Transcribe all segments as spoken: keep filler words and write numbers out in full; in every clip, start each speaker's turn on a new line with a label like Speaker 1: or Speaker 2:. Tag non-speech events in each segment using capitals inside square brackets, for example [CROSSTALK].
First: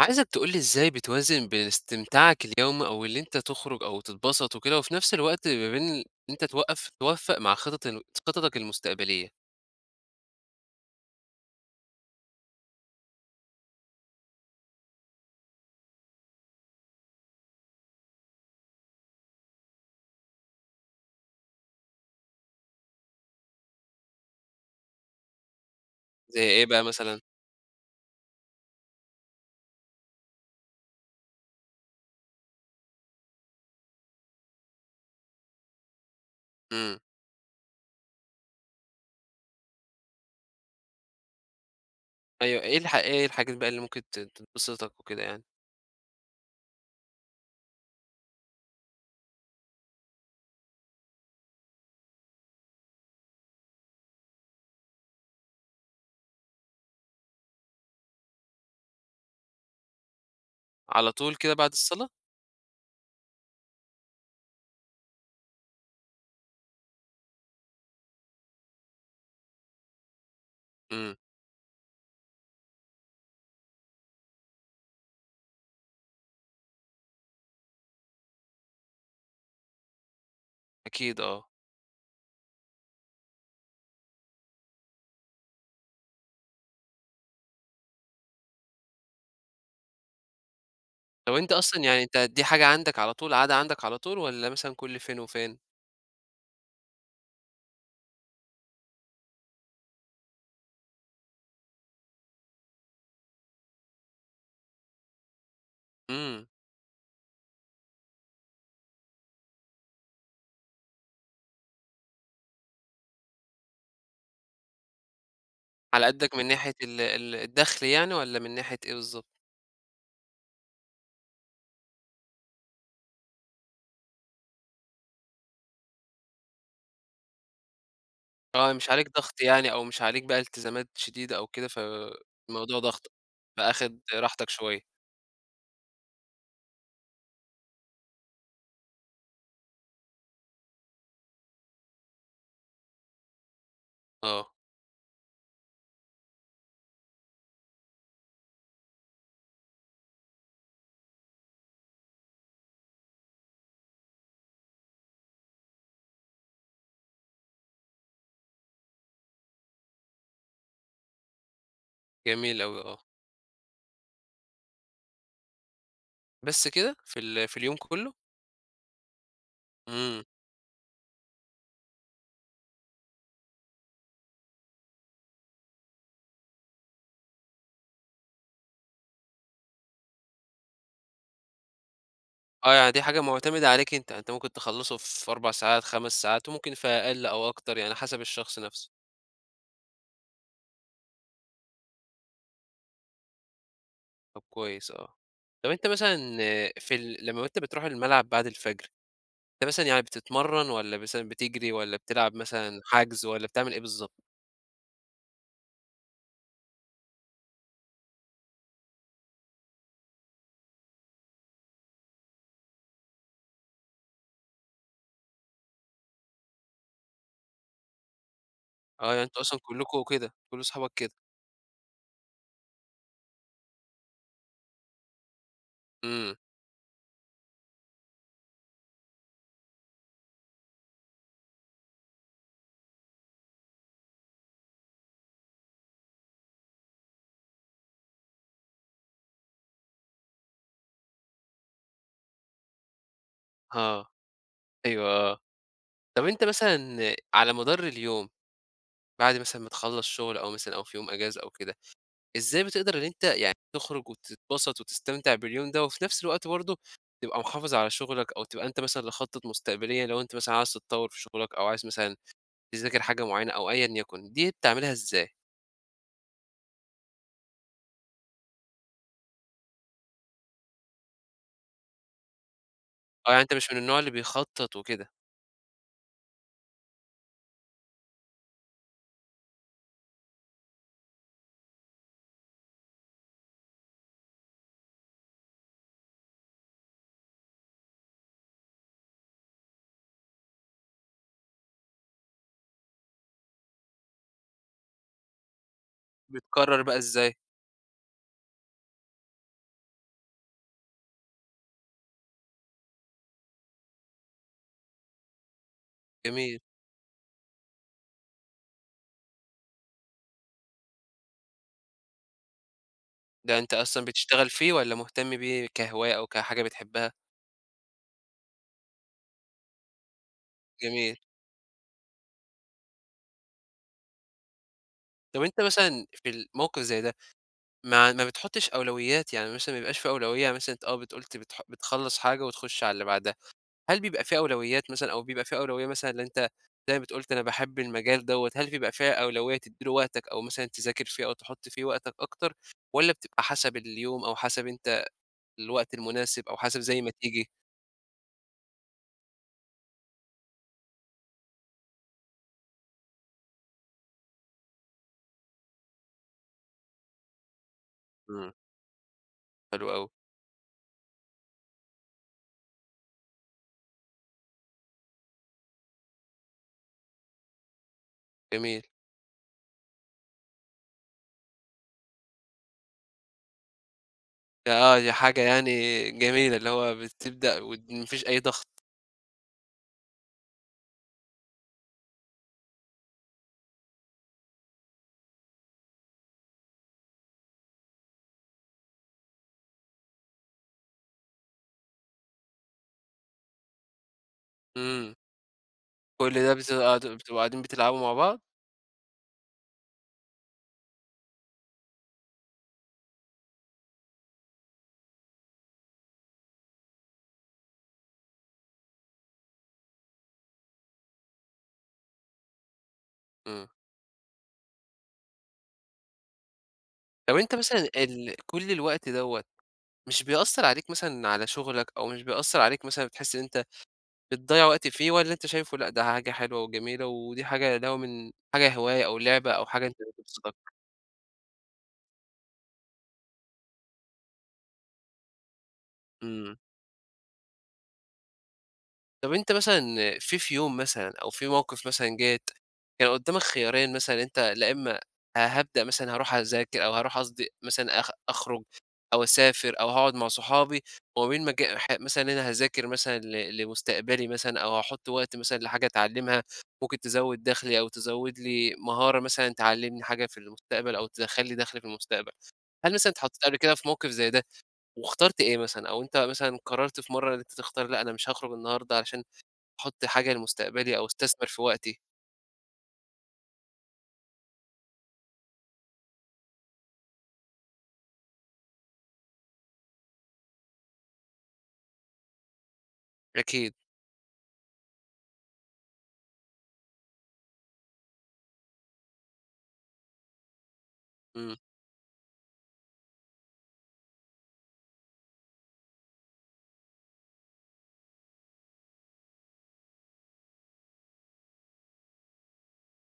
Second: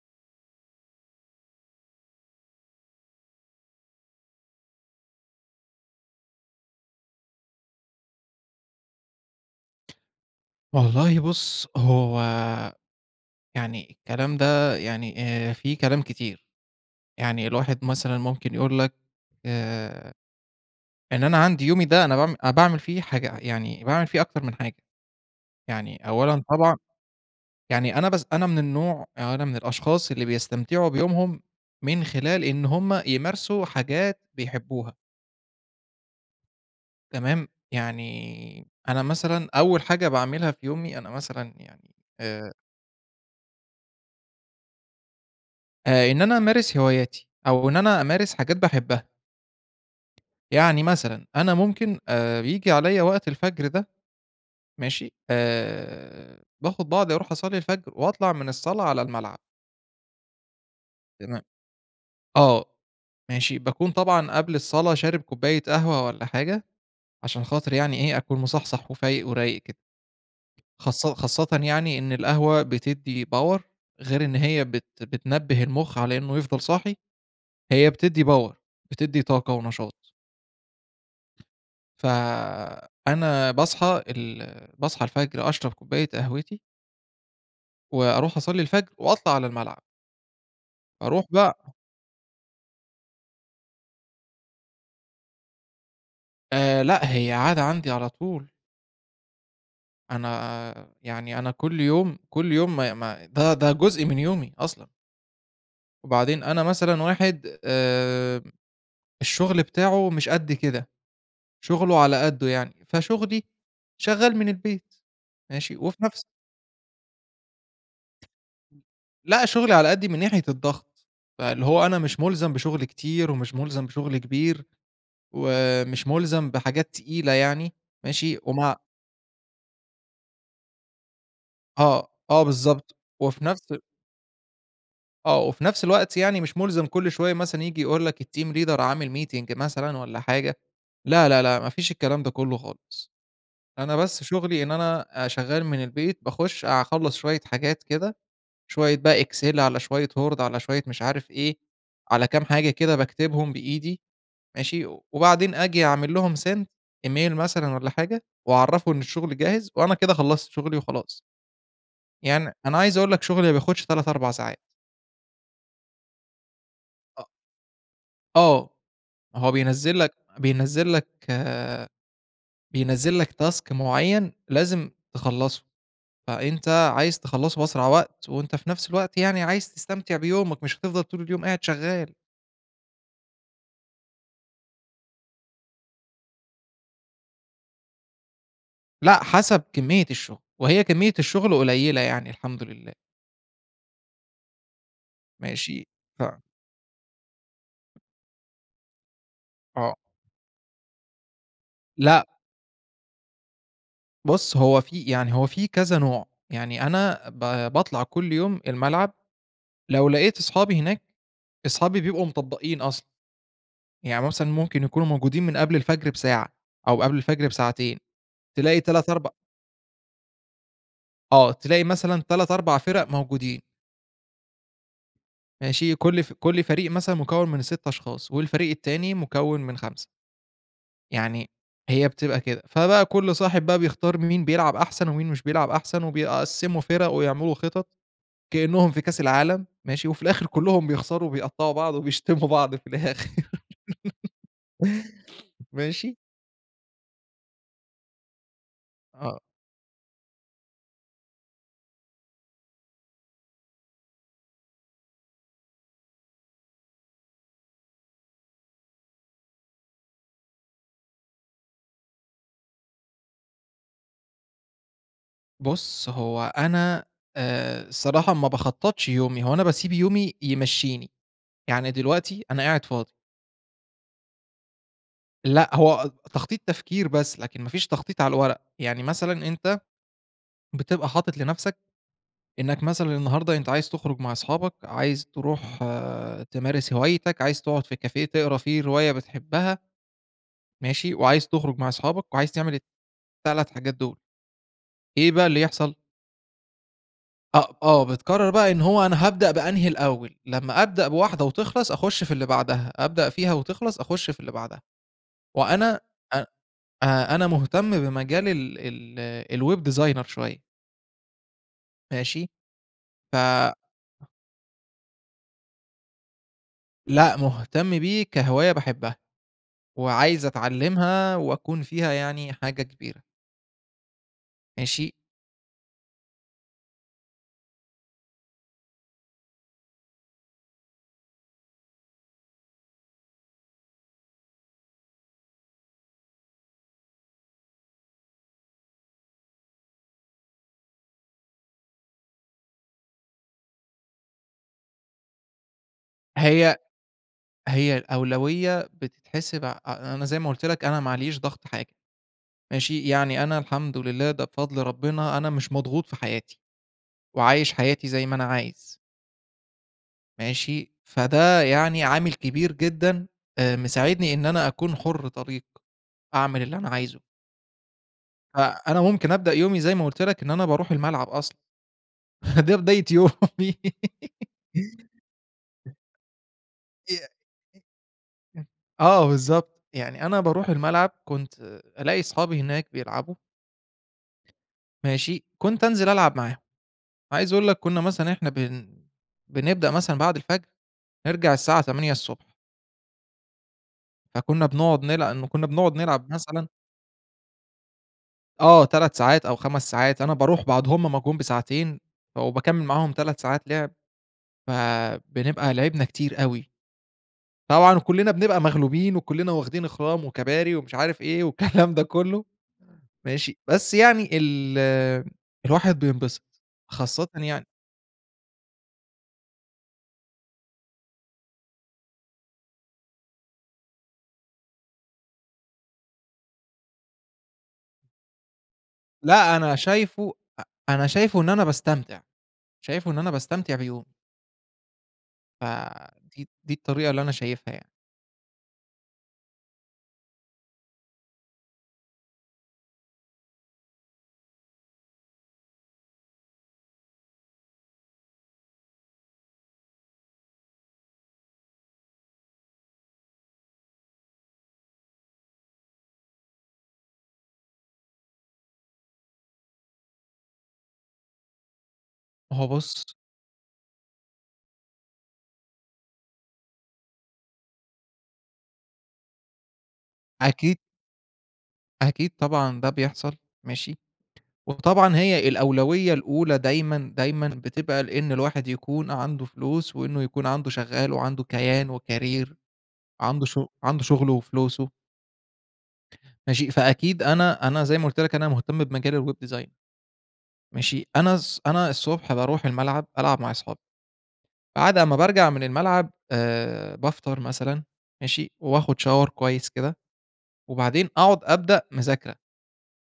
Speaker 1: عايزك تقول لي إزاي بتوازن بين استمتاعك اليومي أو اللي أنت تخرج أو تتبسط وكده، وفي نفس الوقت ما بين ال إن أنت توقّف توفّق مع خطط الن س خططك المستقبلية؟
Speaker 2: والله بُص، هو يعني الكلام ده يعني آآ في كلام كتير. يعني الواحد مثلًا ممكن يقول لك آآ إن أنا عندي يومي ده أنا باعم أنا باعمل فيه حاجة يعني باعمل فيه أكتر من حاجة. يعني
Speaker 1: زي
Speaker 2: أولًا
Speaker 1: إيه
Speaker 2: طبعًا
Speaker 1: بقى مثلًا؟
Speaker 2: يعني أنا بس أنا من النوع أو أنا من الأشخاص اللي بيستمتعوا بيومهم من خلال إن هم يمارسوا حاجات بيحبوها.
Speaker 1: إمم.
Speaker 2: تمام؟ يعني أنا مثلًا أول حاجة باعملها في يومي، أنا مثلًا يعني آآ
Speaker 1: أيوه، إيه الح إيه الحاجات بقى اللي ممكن تت تبسطك وكده يعني؟
Speaker 2: آآ، إن أنا أمارس هواياتي أو إن أنا أمارس حاجات باحبها. يعني مثلًا أنا ممكن آآ، بييجي عليّا وقت الفجر ده، ماشي؟ آآ، باخد بعضي أروح أصلي الفجر وأطلع من الصلاة على الملعب.
Speaker 1: على طول
Speaker 2: تما
Speaker 1: كده بعد الصلاة؟
Speaker 2: آه، ماشي، باكون طبعًا قبل الصلاة شارب كوباية قهوة والّا حاجة، عشان خاطر يعني إيه أكون مصحصح وفايق ورايق كده. خاص
Speaker 1: إمم.
Speaker 2: خاصةً يعني إن القهوة بتدّي Power غير إن هي بت بتنبه المُخ على إنه يفضل صاحي، هي بتدّي Power، بتدّي طاقة ونشاط.
Speaker 1: أكيد آه.
Speaker 2: فأنا باصحى ال باصحى الفجر أشرب كوباية قهوتي وأروح أصلّي الفجر، وأطلع على الملعب. أروح
Speaker 1: هو أنت
Speaker 2: بقى
Speaker 1: أصلًا يعني أنت دي حاجة عندك على طول، عادة عندَك على طول والّا مثلًا كل فين وفين؟
Speaker 2: آآ لأ، هي عادة عندي على طول. أنا يعني أنا كل يوم، كل يوم ما ما ده ده جزء من يومي، أصلًا. وبعدين
Speaker 1: إمم.
Speaker 2: أنا مثلًا واحد آمم، الشغل بتاعه مش قد كده. شغله على قده يعني. فشُغلي شغال من البيت ماشي؟ وفي
Speaker 1: على
Speaker 2: نفس
Speaker 1: قدك من ناحية ال ال الدخل يعني، والّا من ناحية إيه بالضبط؟
Speaker 2: لأ، شُغلي على قدي من ناحية الضغط. فاللي هوَ أنا مش ملزم بشُغل كتير، ومش مُلزم بشُغل كبير، ومش ملزم بحاجات تقيلة يعني. ماشي؟
Speaker 1: آه،
Speaker 2: وما
Speaker 1: مش عليك ضغط يعني، أو مش عليك بقى التزامات شديدة أو كده
Speaker 2: آه، آه
Speaker 1: فالموضوع
Speaker 2: بالضبط.
Speaker 1: ضاغطَك،
Speaker 2: وفي نفس أ
Speaker 1: فآخد راحتَك شوية.
Speaker 2: آه، وفي نفس الوقت يعني مش مُلزَم كل شوية مثلًا ييجي يقول لك الteam leader عامل meeting مثلًا والّا حاجة. لا، لا، لأ، ما فيش الكلام ده كُلّه خالص. أنا بس
Speaker 1: آه.
Speaker 2: شغلي إن أنا أ شغّال من البيت، باخُش أخلّص شوية حاجات كده، شوية بقى excel على شوية word على شوية مش عارف إيه، على كام حاجة كده باكتبهم بإيدي ماشي؟ وبعدين آجي أعمل لهم send email مثلًا والّا حاجة وأعرّفه إن الشغل جاهز، وأنا كده خلّصت شغلي وخلاص. يعني
Speaker 1: جميل
Speaker 2: أنا
Speaker 1: أوي، آه.
Speaker 2: عايز أقول لك شغلي ما بياخدش تلات، أربع ساعات.
Speaker 1: بس كده؟ في
Speaker 2: أ
Speaker 1: ال في اليوم كُلّه؟
Speaker 2: آه، هو بينزِّل لك
Speaker 1: إمم.
Speaker 2: بينزِّل لك آآ بينزِّل لك task معيّن لازم تخلّصه. فأنت عايز تخلّصه بأسرع وقت وأنت في نفس الوقت يعني عايز تستمتع بيومك، مش هتفضل طول اليوم قاعد شغّال.
Speaker 1: آه، يعني دي حاجة معتمدة عليك أنت. أنت ممكن تخلّصه في أربع ساعات خَمَس ساعات وممكن في أقل أو أكتر، يعني حسب الشخص نفسه.
Speaker 2: لأ، حسب كمّية الشغل. وهي كمّية الشغل قليلة يعني الحمد لله.
Speaker 1: طب كويس آه. طب أنت
Speaker 2: ماشي؟
Speaker 1: مثلًا
Speaker 2: ف
Speaker 1: في ال لمّا أنت بتروح الملعب بعد الفجر، أنت مثلًا
Speaker 2: آه.
Speaker 1: يعني بتتمرّن والّا مثلًا بتجري والّا
Speaker 2: لأ.
Speaker 1: بتلعب مثلًا حَجْز، والّا بتعمل إيه بالضبط؟
Speaker 2: بُص، هو في يعني هو في كذا نوع، يعني أنا ب باطلع كل يوم الملعب لو لقيت أصحابي هناك، أصحابي بيبقوا مطبّقين أصلًا. يعني مثلًا ممكن يكونوا موجودين من قبل الفجر بساعة أو قبل الفجر بساعتين تلاقي تلات
Speaker 1: آه، يعني
Speaker 2: أرب
Speaker 1: أنتم أصلًا كُلّكم كده، كل أصحابك كده؟
Speaker 2: آه. تلاقي مثلًا تلات، أربع فِرَق موجودين. ماشي، كلّ ف
Speaker 1: امم.
Speaker 2: كلّ فريق مثلًا مكوّن من سِت أشخاص، والفريق التاني مكوّن من خمسة. يعني هي بتبقى كده، فبقى كلّ صاحب بقى بيختار مين بيلعب أحسن، ومين مش بيلعب أحسن وبيقسّموا فِرَق ويعملوا خطط، كإنهم في كاس العالم، ماشي، وفي الآخر كلّهم بيخسروا وبيقطّعوا بعض وبيشتموا بعض في الآخر.
Speaker 1: آه.
Speaker 2: [LAUGHS]
Speaker 1: أيوه آه،
Speaker 2: ماشي؟
Speaker 1: طب أنت مثلًا على مدار اليوم، بعد
Speaker 2: آه.
Speaker 1: مثلًا ما تخلّص شغل أو مثلًا أو في يوم أجازة أو كده، إزاي بتقدر إن أنت يعني تخرج وتتبسط وتستمتع باليوم ده، وفي نفْس الوقت برضه، تبقى محافظ على شغلك أو تبقى أنت مثلًا لخطط مستقبلية لو أنت مثلًا عايز تتطوّر في شغلك، أو عايز مثلًا تذاكر حاجة معينة أو أيًا يكن، دي بتعملها إزاي؟
Speaker 2: بُص هو أنا آآ الصراحة ما باخطّطش يومي، هو أنا باسيب يومي يمشّيني، يعني دلوقتي أنا قاعد فاضي.
Speaker 1: آه، يعني أنت مش من النوع اللي بيخطّط وكده.
Speaker 2: لأ، هو تخطيط تفكير بس لكن ما فيش تخطيط على الورق، يعني مثلًا أنت بتبقى حاطط لنفْسك، إنك مثلًا النهارده أنت عايز تخرج مع أصحابك، عايز تروح تمارس هوايتك، عايز تقعد في كافيه تقرا فيه رواية بتحبّها ماشي؟ وعايز تخرج مع أصحابك، وعايز تعمل التلات حاجات دول. إيه بقى اللي يحصل؟
Speaker 1: بتقرّر بقى إزاي؟
Speaker 2: أ آه. بتقرّر بقى إن هو أنا هابدأ بأنهي الأول؟ لمّا أبدأ بواحدة وتخلص أخُش في اللي بعدها، أبدأ فيها وتخلص أخُش في اللي بعدها. وأنا أ
Speaker 1: جميل.
Speaker 2: أ أنا مهتم بمجال ال ال الweb designer شوية. ماشي؟ ف
Speaker 1: ده أنت أصلًا بتشتغل فيه، والّا مهتم بيه كهواية أو كحاجة بتحبها؟
Speaker 2: لأ، مهتم بيه كهواية باحبها، وعايز
Speaker 1: جميل.
Speaker 2: أتعلّمها وأكون فيها يعني حاجة كبيرة. ماشي؟
Speaker 1: طب أنت مثلًا في الموقف زي ده، ما ما بتحُطّش أولويات؟ يعني مثلًا ما يبقاش في أولوية يعني مثلًا آه، بت قُلت بتح بتخلّص حاجة وتخُش على اللي بعدها. هل بيبقى في أولويات مثلًا، أو بيبقى في أولوية مثلًا إن أنت زي ما بت قُلت أنا باحب المجال دوّة، هل بيبقى فيها أولوية تدّي له وقتك أو مثلًا تذاكر فيه أو تحُط فيه وقتك أكتر، والّا بتبقى حسب اليوم أو حسب أنت الوقت المناسب أو
Speaker 2: هي
Speaker 1: حسب زي ما تيجي؟
Speaker 2: هي الأولوية بتتحسب ع أ أنا زي ما قُلت لك أنا ما علييش ضغط حاجة. ماشي، يعني أنا الحمد لله ده بفضل ربنا، أنا مش مضغوط في حياتي، وعايش حياتي زي ما أنا
Speaker 1: إمم.
Speaker 2: عايز.
Speaker 1: حلو أوي.
Speaker 2: ماشي، فده يعني عامل كبير جدًا آآ مساعدني إن أنا أكون حُر طليق، أعمل اللي أنا عايزه.
Speaker 1: جميل.
Speaker 2: فأنا ممكن أبدأ يومي زي ما قُلت لَك إن أنا باروح الملعب أصلًا، [CHUCKLES] ده بداية يومي. [LAUGHS]
Speaker 1: آه دي حاجة يعني جميلة، اللي هوَ
Speaker 2: يع
Speaker 1: بتبدأ
Speaker 2: إ
Speaker 1: وما فيش أي
Speaker 2: إم
Speaker 1: ضغط.
Speaker 2: آه بالضبط، يعني أنا باروح الملعب، كنت ألاقي أصحابي هناك بيلعبوا ماشي؟ كنت أنزل ألعب معاهم، عايز أقول لَك كنا مثلًا إحنا بن بنبدأ مثلًا بعد الفجر، نرجع الساعة تمانية الصبح. فكنا بنقعد
Speaker 1: امم.
Speaker 2: نلع كنا بنقعد نلعب
Speaker 1: كل ده
Speaker 2: مثلًا
Speaker 1: بتبقوا قاعد بتبقوا قاعدين بتلعبوا مع بعض؟
Speaker 2: آه تلات ساعات أو خمس ساعات، أنا باروح بعد هُم ما جُم بساعتين، وباكمّل معاهم تلات ساعات لعب، فبنبقى لعبنا كتير أوي. طبعًا كلِّنا بنبقى مغلوبين، وكلِّنا واخدين اخرام وكباري ومش عارف إيه، والكلام ده كلُّه، ماشي،
Speaker 1: امم.
Speaker 2: بس يعني ال الواحد بينبسط، خاصةً
Speaker 1: طب أنتَ
Speaker 2: يعني
Speaker 1: مثلًا ال كلّ الوقت دوّة، مش بيأثّر عليك مثلًا على شغلك، أو مش بيأثّر عليك مثلًا بتحس إن أنتَ بتضيّع وقت فيه، والّا أنتَ شايفه لأ ده حاجة حلوة وجميلة ودي حاجة اللي هو من حاجة هواية أو لعبة
Speaker 2: لأ
Speaker 1: أو
Speaker 2: أنا
Speaker 1: حاجة أنتَ
Speaker 2: شايفه
Speaker 1: بتبسطك؟
Speaker 2: أ أنا شايفه إن أنا باستمتع، شايفه إن أنا باستمتع بيومي. فدي
Speaker 1: إمم.
Speaker 2: دي الطريقة اللي أنا شايفها يعني.
Speaker 1: طب أنت مثلًا في في يوم مثلًا أو في موقف مثلًا جات، كان قدّامك خيارين مثلًا إن أنت لا امّا هابدأ مثلًا هاروح أذاك أو هاروح قصدي مثلًا أخ أخرج أو أسافر أو هاقعد مع صحابي، وما بين مج ح مثلًا أنا هاذاكر مثلًا ل لمستقبلي مثلًا أو هاحط وقت مثلًا لحاجة أتعلّمها، ممكن تزوّد دخلي أو تزوّد لي مهارة مثلًا تعلّمني حاجة في المستقبل أو تدخَّل لى دَخل في المستقبل،
Speaker 2: هو
Speaker 1: هل
Speaker 2: بُص
Speaker 1: مثلًا اتحطيت قبل كده في موقف زي ده؟ واخترت إيه مثلًا؟ أو أنت مثلًا قرّرت في مَرّة إن أنت تختار لأ أنا مش هاخرج النهارده عشان أحط حاجة
Speaker 2: أكيد
Speaker 1: لمستقبلي أو استثمر في وقتي.
Speaker 2: أكيد طبعًا ده بيحصل ماشي؟ وطبعًا هي الأولوية الأولى دايمًا، دايمًا بتبقى لإن الواحد يكون عنده فلوس، وإنّه يكون عنده شغّال وعنده كيان وكارير، عنده شُغ
Speaker 1: أكيد.
Speaker 2: عنده شغله وفلوسه. ماشي، فأكيد أنا أنا زي ما قُلت لك أنا مهتم بمجال الweb design. ماشي، أنا
Speaker 1: امم.
Speaker 2: الص أنا الصبح باروح الملعب ألعب مع اصحابى، بعد امّا بارجع من الملعب آآ بافطر مثلًا، ماشي، وآخد Shower كويّس كده، وبعدين أقعد أبدأ مذاكرة.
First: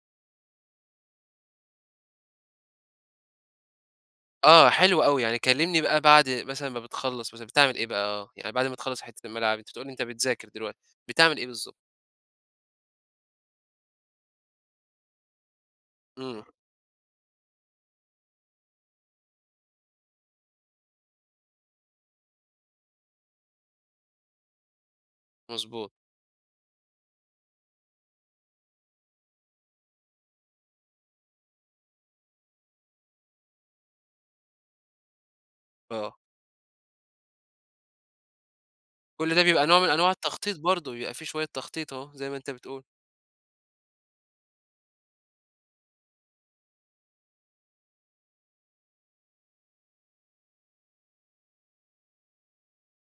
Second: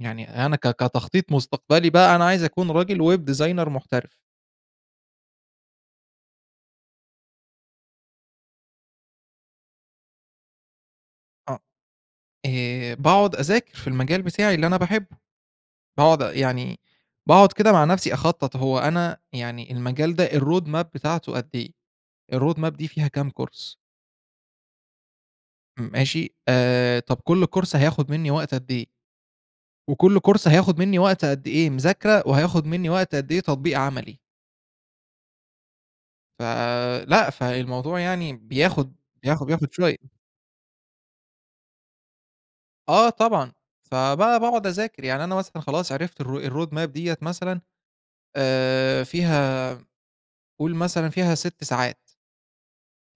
Speaker 2: يعني أنا ك كتخطيط مستقبلي بقى أنا عايز أكون راجل web designer محترف.
Speaker 1: آه حلو أوي. يعني كلّمني بقى بعد مثلًا ما بتخلّص مثلًا بتعمل إيه بقى، آه، يعني بعد ما تخلّص حتّة الملعب أنت بتقول لي أنت بتذاكر دلوقتي، بتعمل إيه
Speaker 2: آه.
Speaker 1: بالضبط؟
Speaker 2: آآ باقعد أذاكر في المجال بتاعي اللي أنا باحبه. باقعد
Speaker 1: إمم.
Speaker 2: يعني باقعد كده مع نفسي أخطط. هو أنا يعني المجال ده الroad map بتاعته قد إيه؟ الroad map دي فيها كام كورس؟ م
Speaker 1: مضبوط.
Speaker 2: ماشي؟ آآ طب كل كورس هياخد منّي وقت قد إيه؟ وكل كورس هياخد منّي وقت قد إيه مذاكرة؟ وهياخد منّي وقت قد إيه تطبيق عملي؟
Speaker 1: آه.
Speaker 2: فلأ، فالموضوع يعني بياخد
Speaker 1: كل ده
Speaker 2: بياخد
Speaker 1: بيبقى
Speaker 2: بياخد
Speaker 1: نوع من
Speaker 2: شوية.
Speaker 1: أنواع التخطيط برضه، بيبقى في شوية تخطيط أهو زي ما أنت بتقول.
Speaker 2: آه طبعًا. فبقى باقعد أذاكر. يعني أنا مثلًا خلاص عرفت الroad map ال-ro ديًة مثلًا، آآ فيها قُل مثلًا فيها سِت ساعات.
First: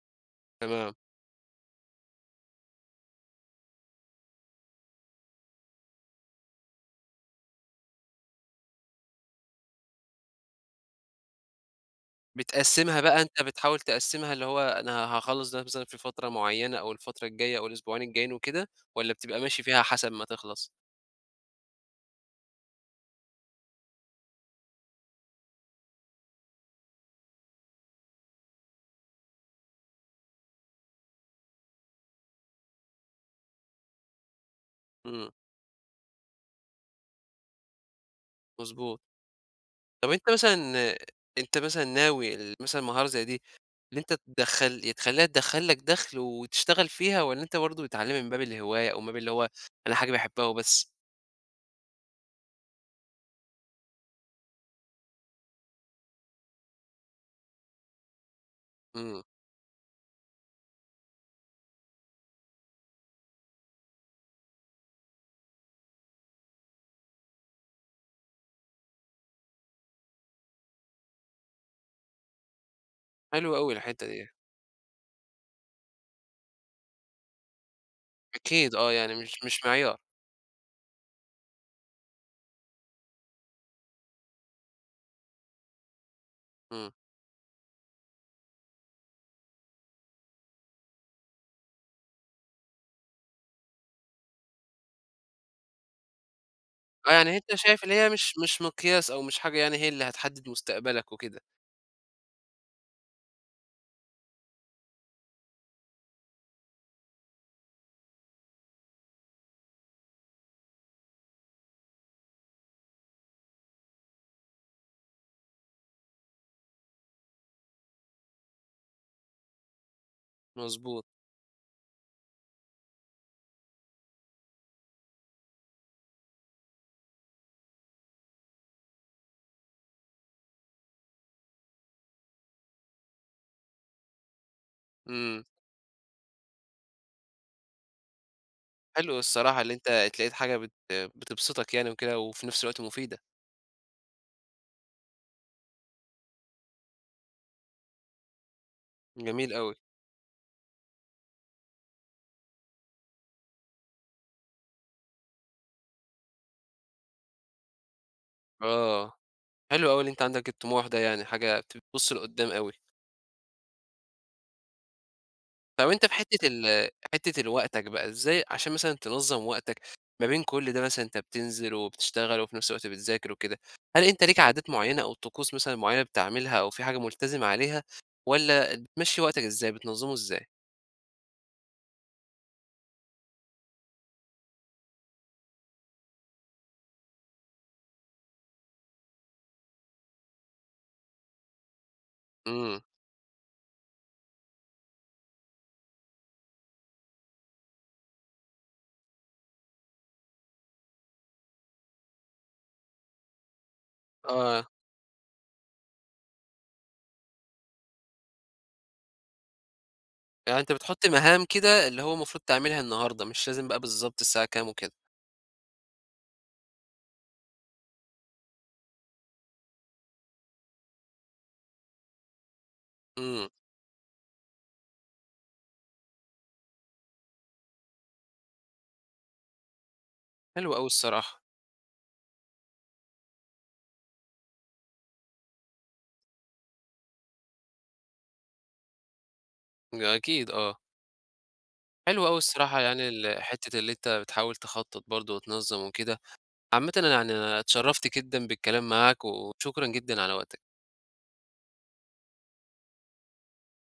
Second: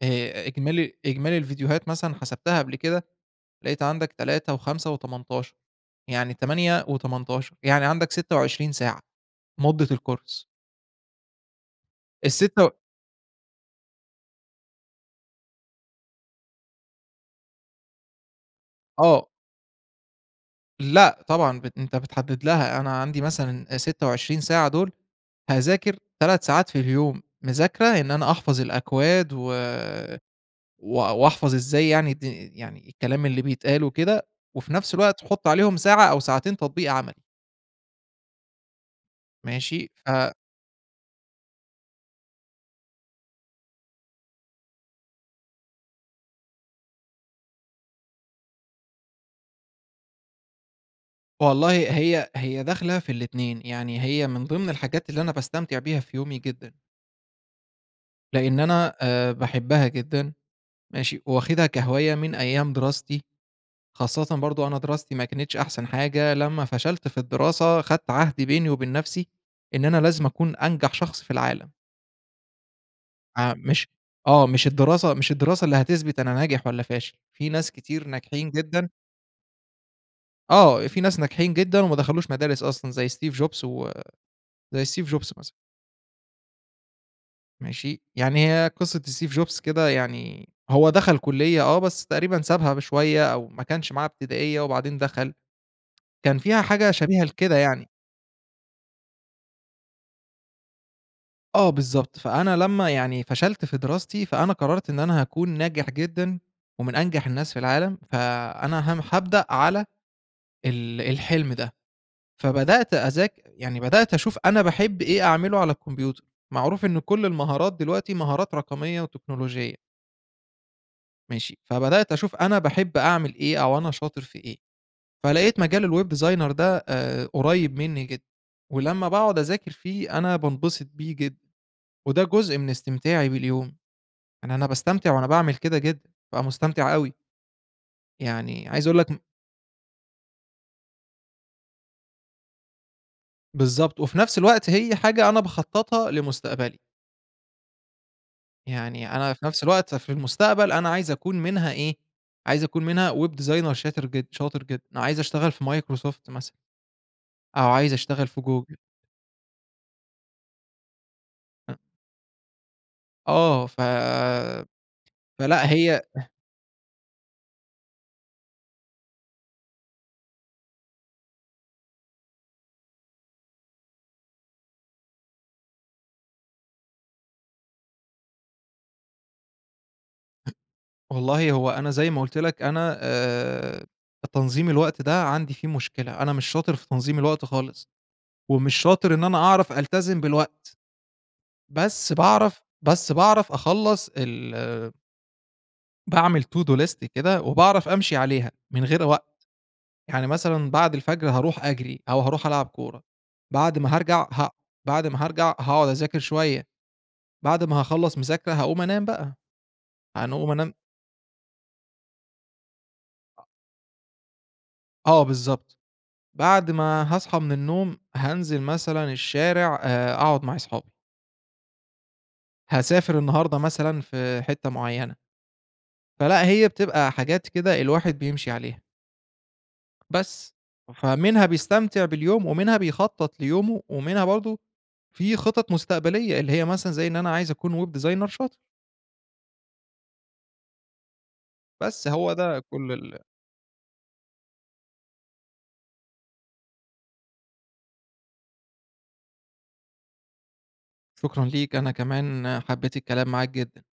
Speaker 2: آآ إجمالي
Speaker 1: تمام.
Speaker 2: إجمالي الفيديوهات مثلًا حسبتها قبل كده، لقيت عندك تلاتة وخمسة وتمنتاشر، يعني تمانية وتمنتاشر. يعني عندك ستة وعشرين ساعة مدة الكورس. السِتة و
Speaker 1: بتقسّمها بقى، أنت بتحاول تقسّمها اللي هو أنا هاخلّص ده مثلًا في فترة معيّنة أو الفترة الجاية أو الأسبوعين الجايين وكده، والّا
Speaker 2: آه.
Speaker 1: بتبقى ماشي فيها حسب ما تخلص؟
Speaker 2: لأ طبعًا بن أنت بتحدّد لها. أنا عندي مثلًا أ ستة وعشرين ساعة دول هاذاكر تلات ساعات في اليوم مذاكرة إن أنا أحفظ الأكواد و و وأحفظ إزاي يعني دي يعني الكلام اللي بيتقال وكده، وفي نفس الوقت
Speaker 1: إمم.
Speaker 2: حُط عليهم ساعة أو ساعتين تطبيق عملي.
Speaker 1: مضبوط.
Speaker 2: ماشي؟
Speaker 1: طب
Speaker 2: ف
Speaker 1: أنت مثلًا أنت مثلًا ناوي ل مثلًا مهارة زي دي، إن أنت تدخّل يا تخلّيها تدخّل لك دخْل وتشتغل فيها، والّا أنت برضه بتتعلّمها من باب الهواية أو من باب اللي هو أنا حاجة باحبها وبس؟
Speaker 2: والله هي هي داخلة في الاتنين، يعني هي من ضمن الحاجات اللي أنا باستمتع بيها في يومي جدًا. لإن أنا
Speaker 1: إمم.
Speaker 2: آآ باحبها جدًا ماشي؟ وواخدها كهواية من أيام دراستي. خاصةً برضه أنا دراستي ما كانتش أحسن حاجة لمّا فشلت في الدراسة، خدت عهد بيني وبين نفسي، إن أنا لازم أكون أنجح شخص في العالم. آآ
Speaker 1: حلو أوي
Speaker 2: مش
Speaker 1: الحتّة دي.
Speaker 2: آه مش الدراسة مش الدراسة اللي هتثبت أنا ناجح والّا فاشل، في ناس كتير ناجحين
Speaker 1: أكيد
Speaker 2: جدًا
Speaker 1: آه، يعني مش مش معيار.
Speaker 2: آه في ناس ناجحين جدًا وما دخلوش مدارس أصلًا زي Steve Jobs و زي Steve Jobs مثلًا.
Speaker 1: امم.
Speaker 2: ماشي؟ يعني هي قصة Steve Jobs كده يعني، هو دخل كلية آه بس تقريبًا سابها بشوية أو ما كانش معاه ابتدائية وبعدين دخل، كان فيها حاجة
Speaker 1: آه،
Speaker 2: شبيهة
Speaker 1: يعني أنتَ
Speaker 2: لكده
Speaker 1: شايف
Speaker 2: يعني.
Speaker 1: اللي هي مش مش مقياس أو مش حاجة يعني هي اللي هتحدّد مستقبلك وكده.
Speaker 2: آه بالضبط، فأنا لمّا يعني فشلت في دراستي، فأنا قرّرت إن أنا هاكون ناجح جدًا ومن أنجح الناس في العالم، فأنا هم هابدأ على ال الحلم ده، فبدأت أذاك يعني بدأت أشوف أنا باحب إيه أعمله على الكمبيوتر، معروف إن كلّ المهارات دلوقتي مهارات رقمية وتكنولوجية.
Speaker 1: مضبوط.
Speaker 2: ماشي، فبدأت أشوف أنا باحب أعمل إيه، أو أنا شاطر في إيه، فلقيت مجال الweb designer ده آآ قريب منّي جدًا، ولمّا باقعد أذاكر فيه أنا بانبسط بيه جدًا، وده جزء من استمتاعي باليوم، يعني أنا باستمتع وأنا
Speaker 1: امم.
Speaker 2: باعمل كده جدًا، بابقى مُستمتع أوي. يعني عايز أقول لك م
Speaker 1: حلو الصراحة، اللي أنت اتلاقيت حاجة بت بتبسطك يعني وكده، وفي نفس الوقت مفيدة.
Speaker 2: بالضبط، وفي نفس الوقت هي حاجة أنا باخططها لمستقبلي. يعني أنا في
Speaker 1: جميل
Speaker 2: نفس
Speaker 1: أوي.
Speaker 2: الوقت في المستقبل، أنا عايز أكون منها إيه، عايز أكون منها web designer شاتر جد شاطر جدًا عايز أشتغل في Microsoft مثلًا أو عايز أشتغل في Google.
Speaker 1: آه، حلو أوي اللي أنت عندك الطموح ده، يعني حاجة ت
Speaker 2: أ
Speaker 1: بتبص لقُدام أوي.
Speaker 2: آه ف فلأ
Speaker 1: طَب
Speaker 2: هي
Speaker 1: أنت في
Speaker 2: [CHUCKLES]
Speaker 1: حتة ال حتة ال وقتك بقى إزاي عشان مثلًا، تنظم وقتك ما بين كل ده مثلًا، أنت بتنزل وبتشتغل، وفي نفس الوقت بتذاكر وكده. هل أنت ليك عادات مُعينة أو طقوس مثلًا مُعينة بتعملها أو في حاجة مُلتزم عليها؟ والّا بتمشي وقتك إزاي بتنظمه إزاي؟
Speaker 2: [UNINTELLIGIBLE] والله هو أنا زي ما قُلت لك أنا آآ تنظيم الوقت ده عندي فيه مشكلة، أنا مش شاطر في تنظيم الوقت خالص، ومش شاطر إن أنا أعرف ألتزم بالوقت. بس باعرف
Speaker 1: إمم.
Speaker 2: بس باعرف أخلص ال باعمل to do list كده وباعرف أمشي عليها من غير وقت. يعني مثلًا بعد الفجر هاروح أجري، أو هاروح ألعب كورة بعد ما هرجع ه
Speaker 1: آه.
Speaker 2: بعد ما هارجع، هاقعد أذاكر شوية، بعد ما هاخلّص مذاكرة هاقوم أنام بقى. يعنى أقوم
Speaker 1: يعني أنت
Speaker 2: أنام
Speaker 1: بتحُط مهام كده، اللي هو مفروض تعملها النهارده،
Speaker 2: [UNINTELLIGIBLE]
Speaker 1: مش لازم بقى بالضبط الساعة كام وكده.
Speaker 2: آه بالضبط، بعد ما هاصحى من النوم هانزل مثلًا الشارع، آآ أقعد مع أصحابي. هاسافر
Speaker 1: إمم.
Speaker 2: النهارده مثلًا، في حتة معينة. فلأ، هي بتبقى حاجات كده، الواحد بيمشي عليها. بس.
Speaker 1: حلو أوي الصراحة.
Speaker 2: فمنها بيستمتع باليوم، ومنها بيخطط ليومه، ومنها برضه في خطط مستقبلية اللي هي مثلًا، زي إن أنا عايز أكون web designer شاطر.
Speaker 1: ن أكيد آه.
Speaker 2: بس.
Speaker 1: حلو
Speaker 2: هو
Speaker 1: أوي
Speaker 2: ده
Speaker 1: الصراحة
Speaker 2: كل
Speaker 1: يعني
Speaker 2: ال
Speaker 1: ال حتة اللي أنت بتحاول تخطط برضه وتنظم وكده. عامةً أنا يعني اتشرفت جدًا بالكلام معاك وشكرًا جدًا على وقتك.
Speaker 2: شكرًا ليك، أنا كمان حبيت الكلام معاك جدًا.